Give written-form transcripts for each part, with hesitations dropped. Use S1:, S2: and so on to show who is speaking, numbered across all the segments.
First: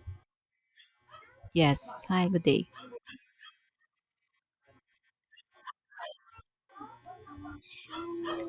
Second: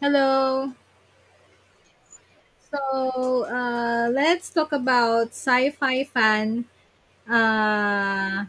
S1: Hello.
S2: Yes. Hi, good day.
S1: So let's talk about sci-fi fan. Uh,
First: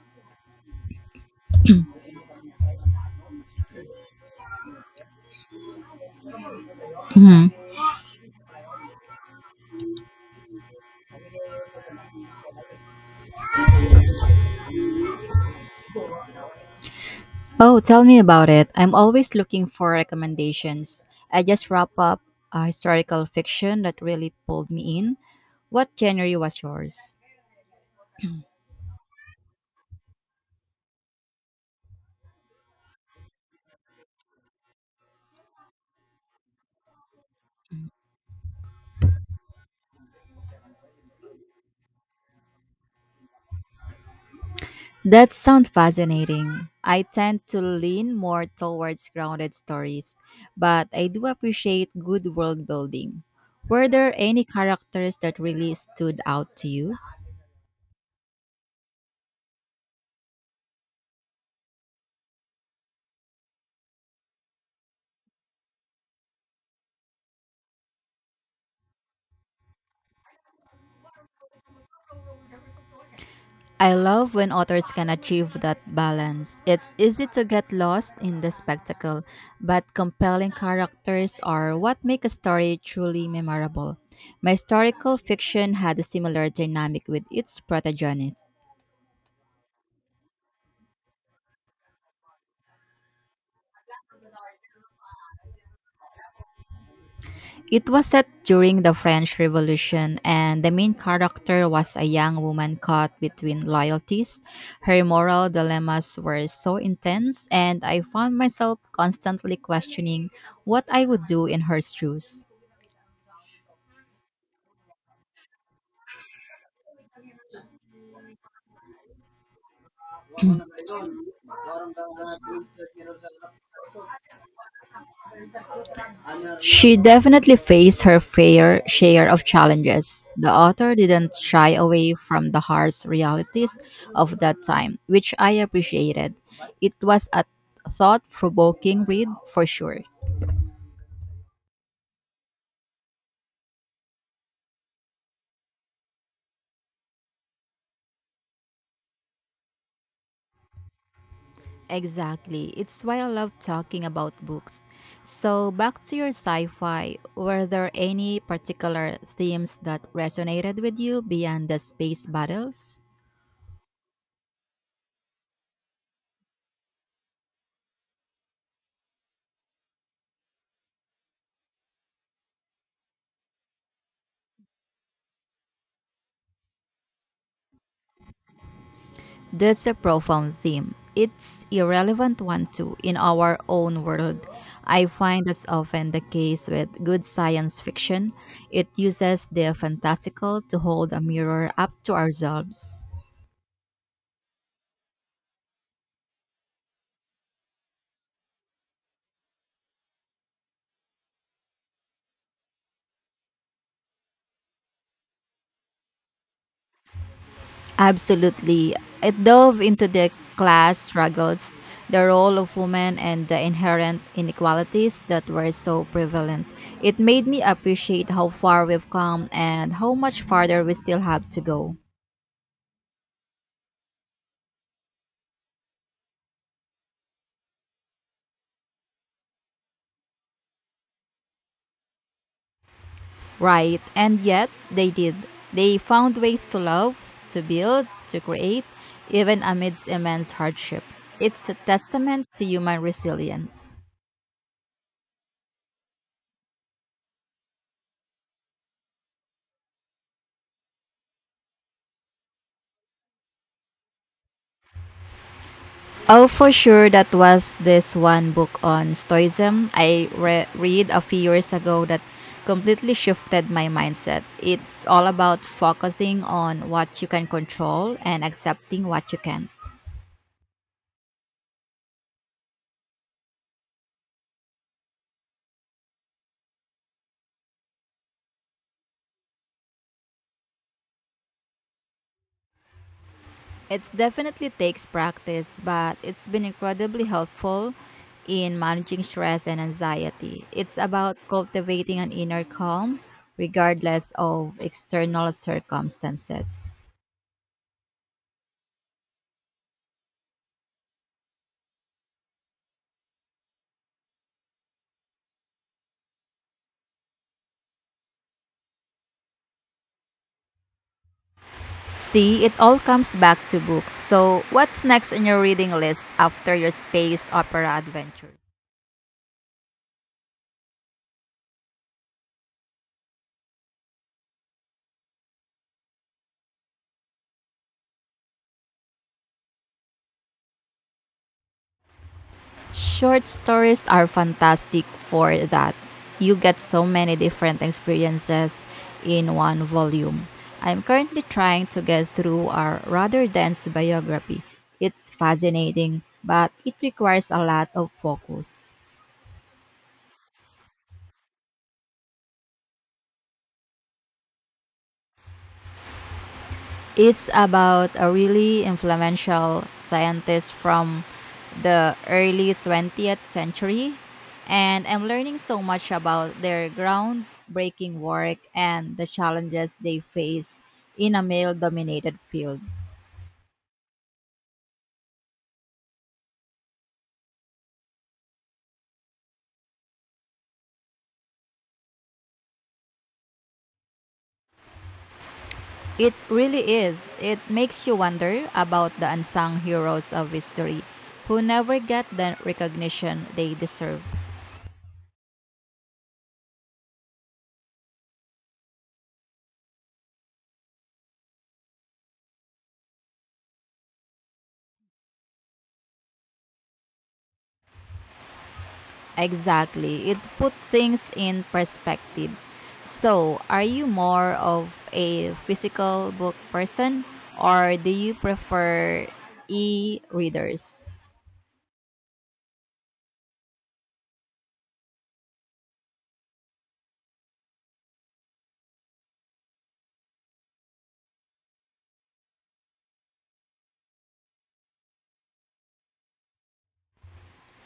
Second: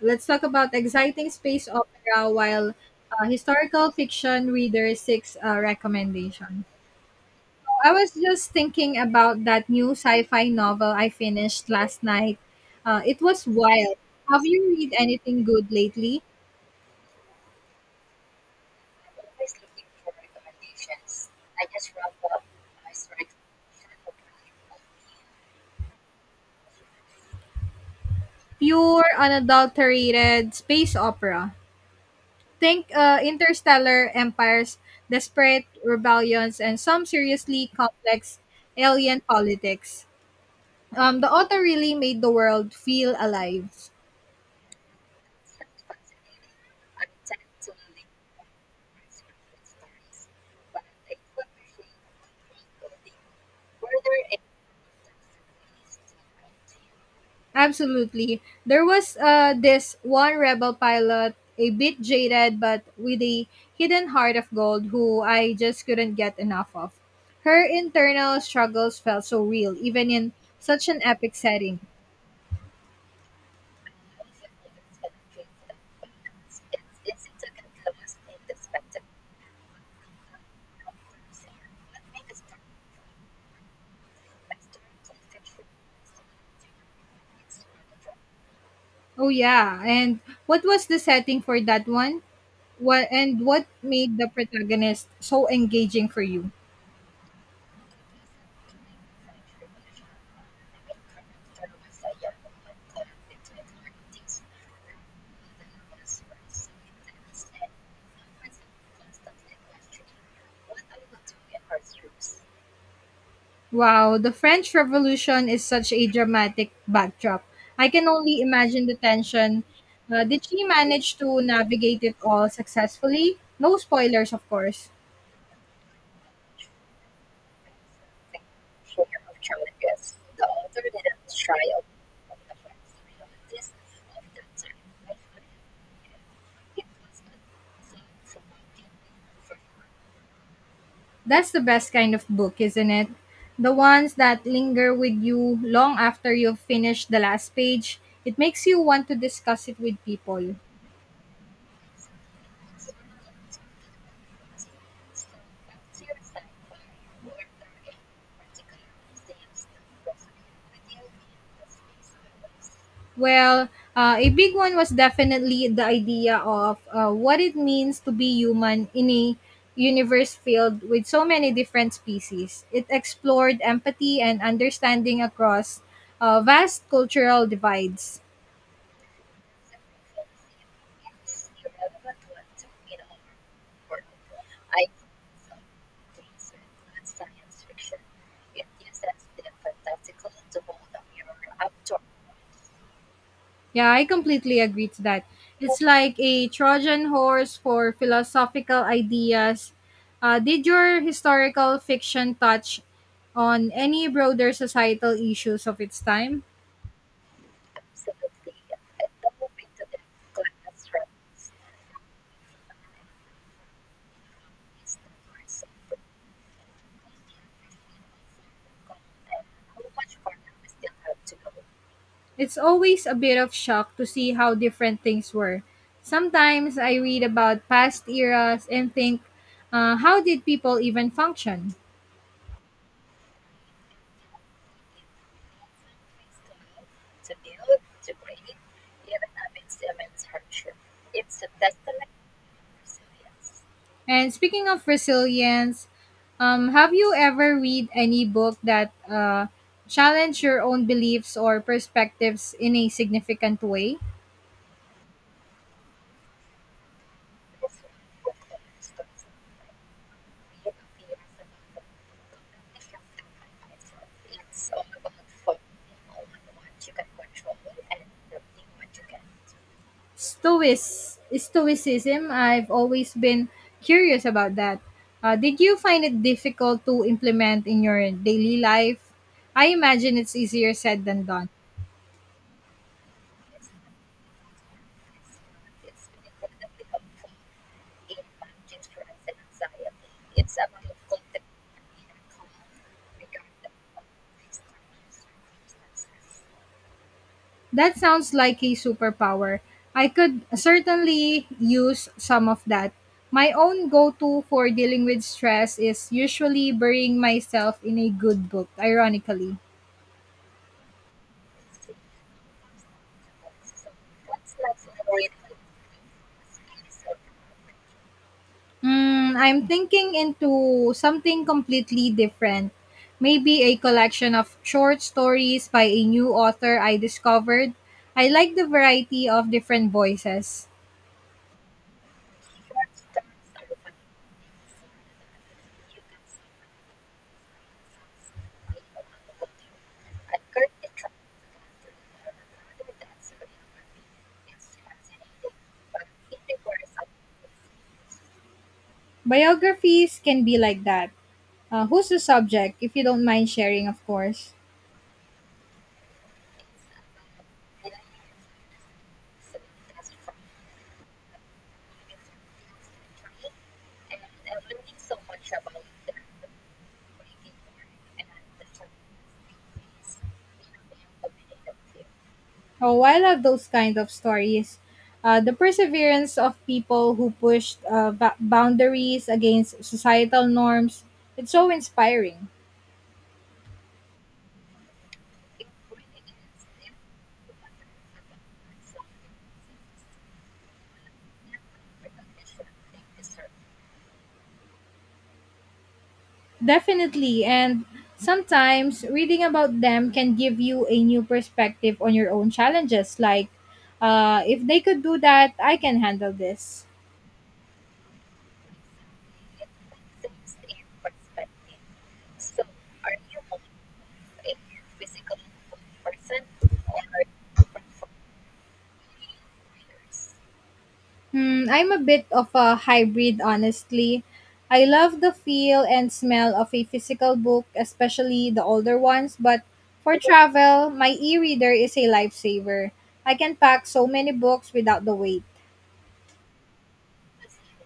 S1: let's talk about exciting space opera while historical fiction reader six recommendation.
S2: hmm
S1: I was just thinking about that new sci-fi novel I finished last night. It was wild. Have you read anything good lately?
S2: Oh, tell me about it. I'm always looking for recommendations. I just wrapped up a historical fiction that really pulled me in. What genre was yours?
S1: Pure, unadulterated space opera. Think interstellar empires, desperate rebellions, and some seriously complex alien politics. The author really made the world feel alive.
S2: That sounds fascinating. I tend to lean more towards grounded stories, but I do appreciate good world building. Were there any characters that really stood out to you?
S1: Absolutely. There was this one rebel pilot, a bit jaded but with a hidden heart of gold, who I just couldn't get enough of. Her internal struggles felt so real, even in such an epic setting.
S2: I love when authors can achieve that balance. It's easy to get lost in the spectacle, but compelling characters are what make a story truly memorable. My historical fiction had a similar dynamic with its protagonist.
S1: Oh, yeah. And what was the setting for that one? What and what made the protagonist so engaging for you?
S2: It was set during the French Revolution, and the main character was a young woman caught between loyalties. Her moral dilemmas were so intense, and I found myself constantly questioning what I would do in her shoes.
S1: Wow, the French Revolution is such a dramatic backdrop. I can only imagine the tension. Did she manage to navigate it all successfully? No spoilers, of course.
S2: She definitely faced her fair share of challenges. The author didn't shy away from the harsh realities of that time, which I appreciated. It was a thought provoking read for sure.
S1: That's the best kind of book, isn't it? The ones that linger with you long after you've finished the last page. It makes you want to discuss it with people.
S2: Exactly. It's why I love talking about books. So, back to your sci fi, were there any particular themes that resonated with you beyond the space battles?
S1: Well, a big one was definitely the idea of what it means to be human in a universe filled with so many different species. It explored empathy and understanding across vast cultural divides.
S2: That's a profound theme. It's irrelevant one too in our own world. I find that's often the case with good science fiction. It uses the fantastical to hold a mirror up to ourselves.
S1: Yeah, I completely agree to that. It's like a Trojan horse for philosophical ideas. Did your historical fiction touch on any broader societal issues of its time?
S2: Absolutely. It dove into the class struggles, the role of women and the inherent inequalities that were so prevalent. It made me appreciate how far we've come and how much farther we still have to go.
S1: It's always a bit of shock to see how different things were. Sometimes I read about past eras and think, how did people even function?
S2: Right. And yet, they did. They found ways to love, to build, to create, even amidst immense hardship. It's a testament to human resilience.
S1: And speaking of resilience, have you ever read any book that challenge your own beliefs or perspectives in a significant way?
S2: Oh, for sure, that was this one book on Stoicism I read a few years ago that completely shifted my mindset. It's all about focusing on what you can control and accepting what you can't.
S1: Stoicism, I've always been curious about that. Did you find it difficult to implement in your daily life? I imagine it's easier said than done.
S2: It definitely takes practice, but it's been incredibly helpful in managing stress and anxiety. It's about cultivating an inner calm regardless of external circumstances.
S1: That sounds like a superpower. I could certainly use some of that. My own go to for dealing with stress is usually burying myself in a good book, ironically.
S2: See, it all comes back to books. So, what's next on your reading list after your space opera adventures?
S1: Hmm, I'm thinking into something completely different. Maybe a collection of short stories by a new author I discovered. I like the variety of different voices.
S2: Short stories are fantastic for that. You get so many different experiences in one volume. I'm currently trying to get through a rather dense biography. It's fascinating, but it requires a lot of focus.
S1: Biographies can be like that. Who's the subject, if you don't mind sharing, of course?
S2: It's about a really influential scientist from the early 20th century, and I'm learning so much about their groundbreaking work and the challenges they face in a male dominated field.
S1: Oh, I love those kind of stories. The perseverance of people who pushed boundaries against societal norms. It's so inspiring.
S2: It really is. It makes you wonder about the unsung heroes of history who never get the recognition they deserve.
S1: Definitely. And sometimes reading about them can give you a new perspective on your own challenges. Like, if they could do that, I can handle this.
S2: Exactly. It put things in perspective. So, are you more of a physical book person or do you prefer e-readers?
S1: Hmm, I'm a bit of a hybrid, honestly. I love the feel and smell of a physical book, especially the older ones, but for travel, my e reader is a lifesaver. I can pack so many books without the weight.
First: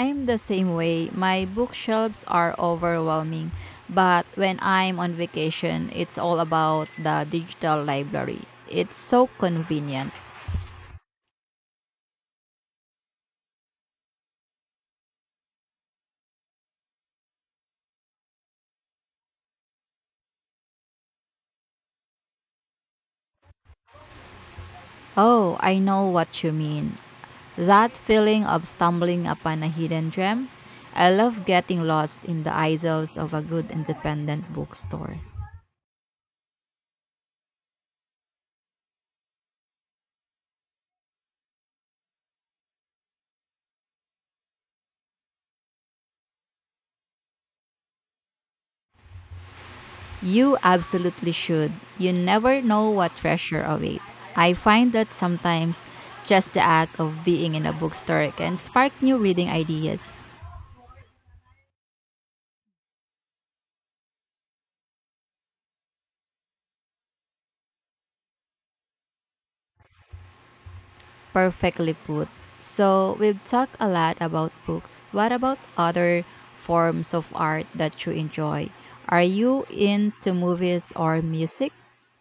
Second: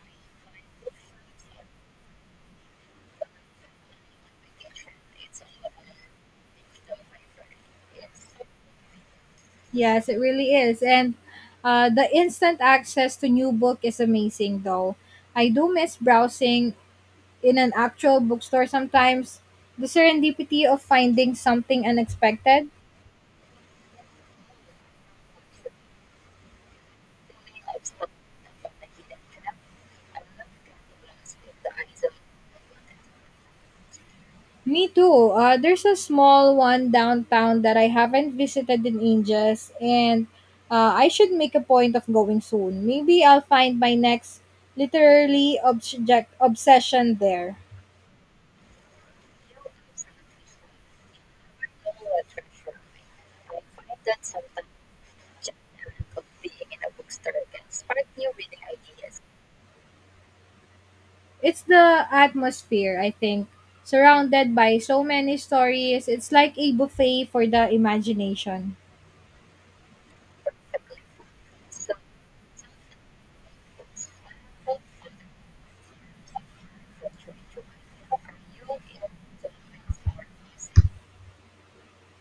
S2: I'm the same way. My bookshelves are overwhelming, but when I'm on vacation, it's all about the digital library. It's so
S1: Yes,
S2: convenient.
S1: it really is. And the instant access to new book is amazing though. I do miss browsing in an actual bookstore sometimes. The serendipity of finding something unexpected.
S2: Oh, I know what you mean. That feeling of stumbling upon a hidden gem. I love getting lost in the aisles of a good independent
S1: Me
S2: bookstore.
S1: too. There's a small one downtown that I haven't visited in ages, and I should make a point of going soon. Maybe I'll find my next literary obsession there.
S2: You absolutely should. You never know what treasure awaits. I find that sometimes just the act of being in a bookstore can spark new reading ideas.
S1: It's the atmosphere, I think. Surrounded by so many stories, it's like a buffet for the imagination.
S2: Perfectly put. So, we've talked a lot about books. What about other forms of art that you enjoy? Are you into movies or music?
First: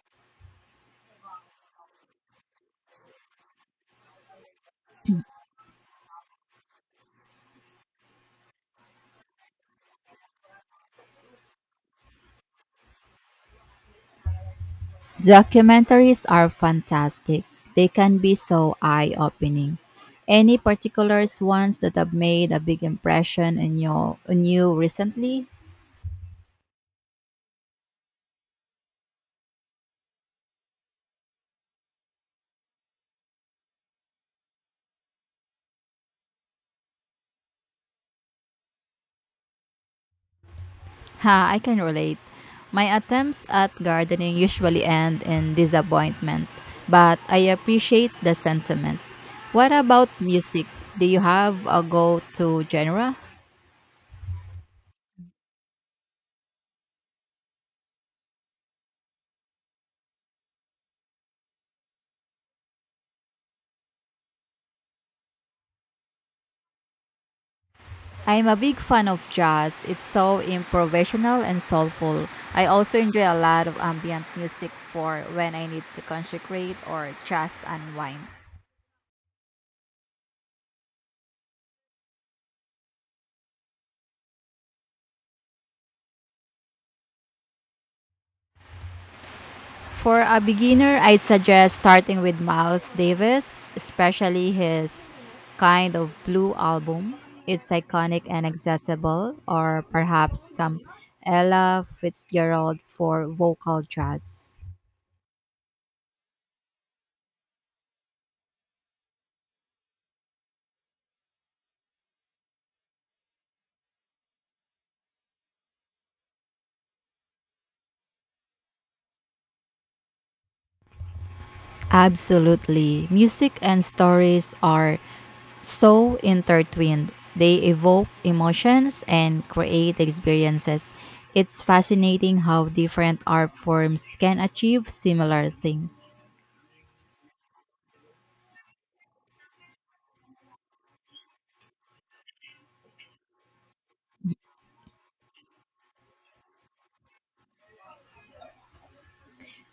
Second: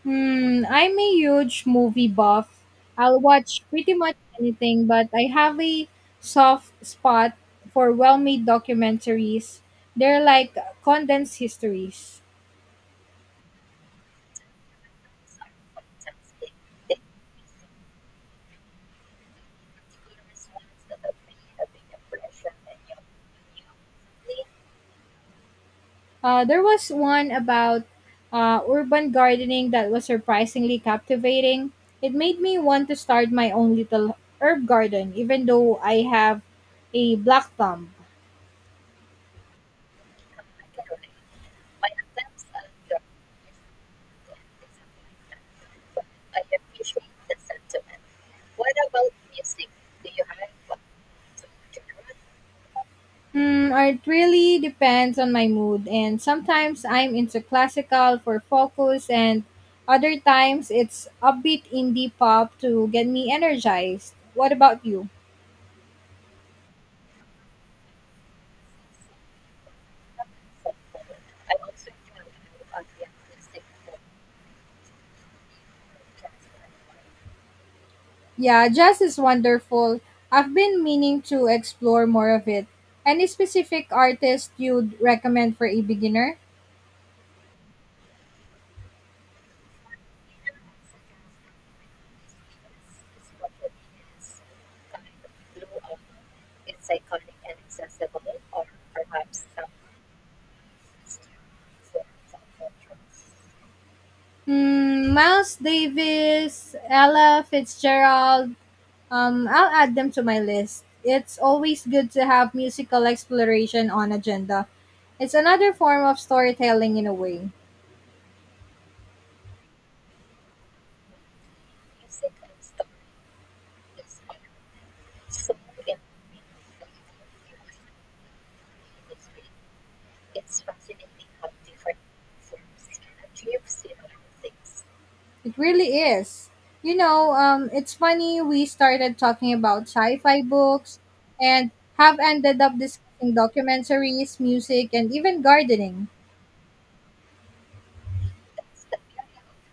S1: Hmm, I'm a huge movie buff. I'll watch pretty much anything, but I have a soft spot for well made documentaries. They're like condensed histories.
S2: Documentaries are fantastic. They can be so eye opening. Any particulars ones that have made a big impression on you recently?
S1: There was one about urban gardening that was surprisingly captivating. It made me want to start my own little herb garden, even though I have a black thumb.
S2: Ha, I can relate. My attempts at gardening usually end in disappointment, but I appreciate the sentiment. What about music? Do you have a go to genre?
S1: Hmm, or it really depends on my mood, and sometimes I'm into classical for focus, and other times it's upbeat indie pop to get me energized. What about you?
S2: I'm a big fan of jazz. It's so improvisational and soulful. I also enjoy a lot of ambient music for when I need to concentrate or just unwind.
S1: Yeah, jazz is wonderful. I've been meaning to explore more of it. Any specific artist you'd recommend for a beginner?
S2: For a beginner, I'd suggest starting with Miles Davis, especially his kind of blue album. It's iconic and accessible, or perhaps some Ella Fitzgerald for vocal jazz.
S1: Hmm, Miles Davis, Ella Fitzgerald. I'll add them to my list. It's always good to have musical exploration on agenda. It's another form of storytelling in a way.
S2: Absolutely. Music and stories are so intertwined. They evoke emotions and create experiences. It's fascinating how different art forms can achieve similar
S1: It really
S2: things.
S1: is. You know, it's funny we started talking about sci-fi books and have ended up discussing documentaries, music, and even gardening.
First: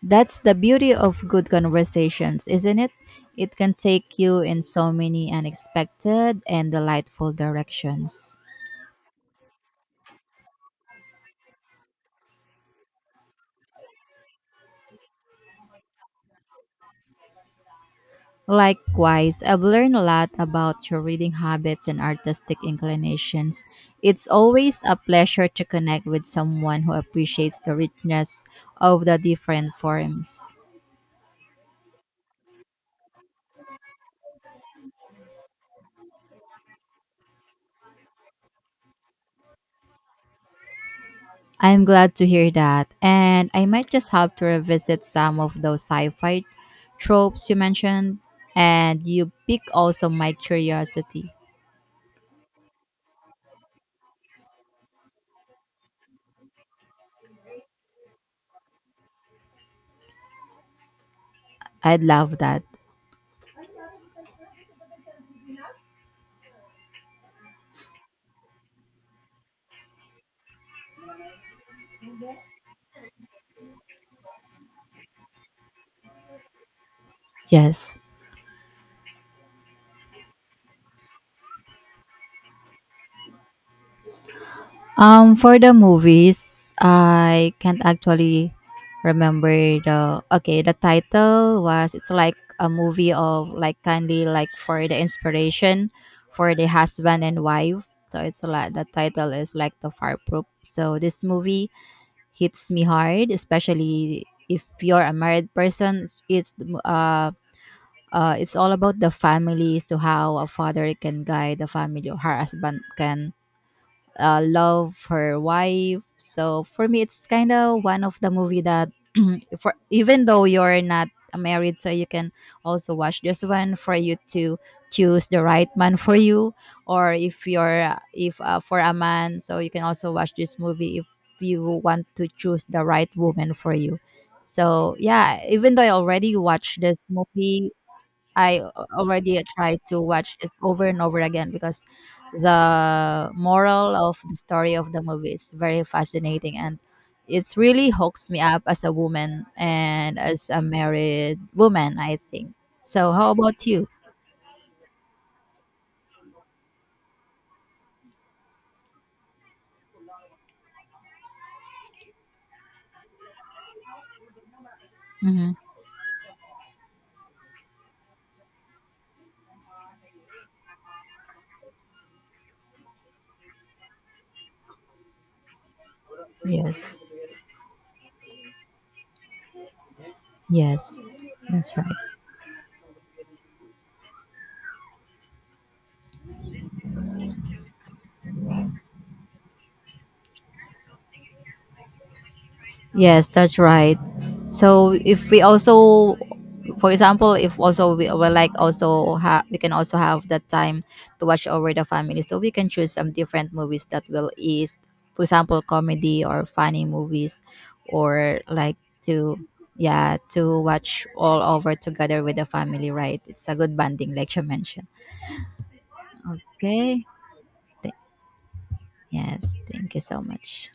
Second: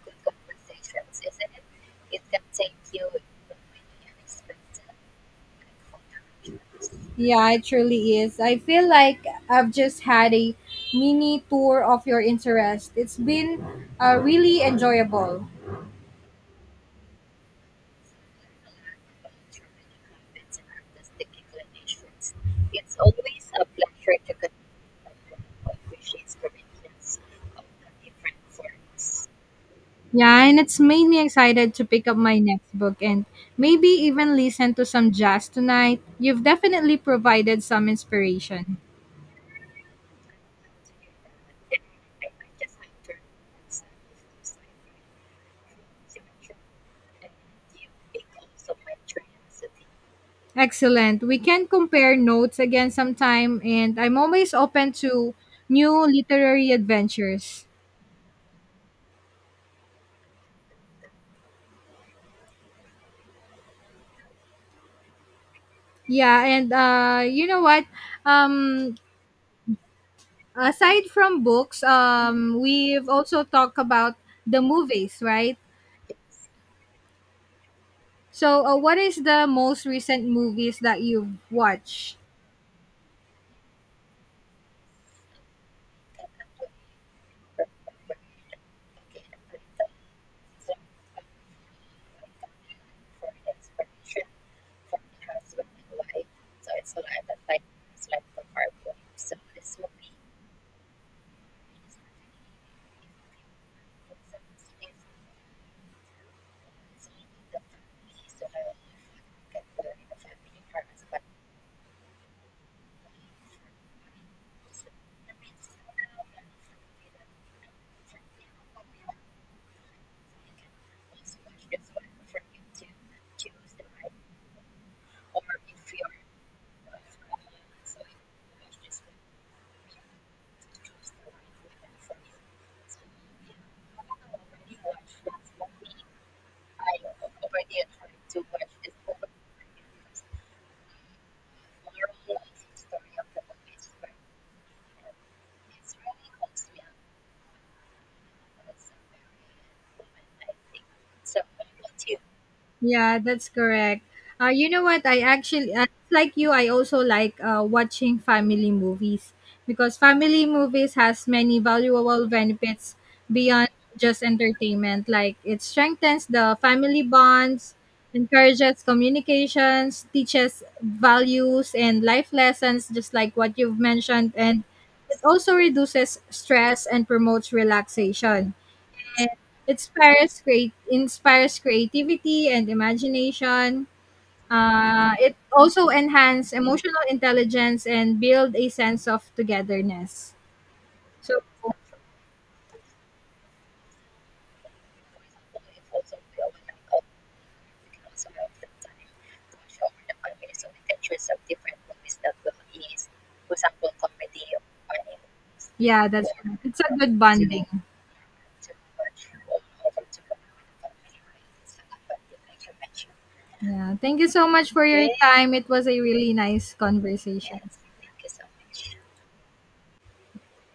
S2: That's the beauty of good conversations, isn't it? It can take you in so many unexpected and delightful
S1: Yeah, it truly is.
S2: directions.
S1: I feel like I've just had a mini tour of your interest. It's been really enjoyable.
S2: Likewise, I've learned a lot about your reading habits and artistic inclinations. It's always a pleasure to connect with someone who appreciates the richness of the different
S1: Yeah,
S2: forms.
S1: and it's made me excited to pick up my next book and maybe even listen to some jazz tonight. You've definitely provided some inspiration.
S2: I'm glad to hear that. And I might just have to revisit some of those sci fi tropes you mentioned. And you pick also my
S1: Excellent.
S2: curiosity.
S1: We can compare notes again sometime, and I'm always open to new literary adventures.
S2: I'd love that.
S1: Yeah, and you know what? Um, Aside from books, we've also talked about the movies, right?
S2: Yes.
S1: So, what is the most recent movies that you've watched?
S2: For the movies, I can't actually remember the okay the title was it's like a movie of like kindly like for the inspiration for the husband and wife, so it's like the title is like the fireproof, so this movie hits me hard, especially if you're a married person. Uh, it's all about the family, so how a father can guide the family or her husband can love her wife. So for me, it's kind of one of the movie that for even though you're not married, so you can also watch this one for you to choose the right man for you, or if you're if for a man, so you can also watch this movie if you want to choose the right woman for you. So yeah, even though I already watched this movie already tried to watch it over and over again because the moral of the story of the movie is very fascinating and it's really hooks me up as a woman and as a married woman, I think. So,
S1: Yeah,
S2: how
S1: that's
S2: about you?
S1: correct. You know what? I actually, like you, I also like watching family movies because family movies has many valuable benefits beyond just entertainment. Like
S2: Mm-hmm.
S1: it strengthens the family bonds, encourages communications, teaches values and life lessons, just like what you've mentioned, and it also reduces stress
S2: Yes,
S1: and promotes relaxation. It
S2: yes,
S1: inspires
S2: that's right.
S1: creativity and imagination. It also enhance emotional intelligence and build a sense of togetherness. So
S2: Yes, that's right. So if we also, for example, if also we like also have we can also have that time to watch over the family, so we can choose some different movies that will ease, for example,
S1: yeah,
S2: comedy
S1: that's
S2: or
S1: it's
S2: funny
S1: a good
S2: movies,
S1: bonding.
S2: or like to yeah to watch all over together with the family. Right, it's a good
S1: Yeah.
S2: bonding,
S1: Thank you
S2: like you
S1: so much for
S2: mentioned.
S1: your time. It was a really nice
S2: Okay.
S1: conversation.
S2: Th- yes, thank you so much.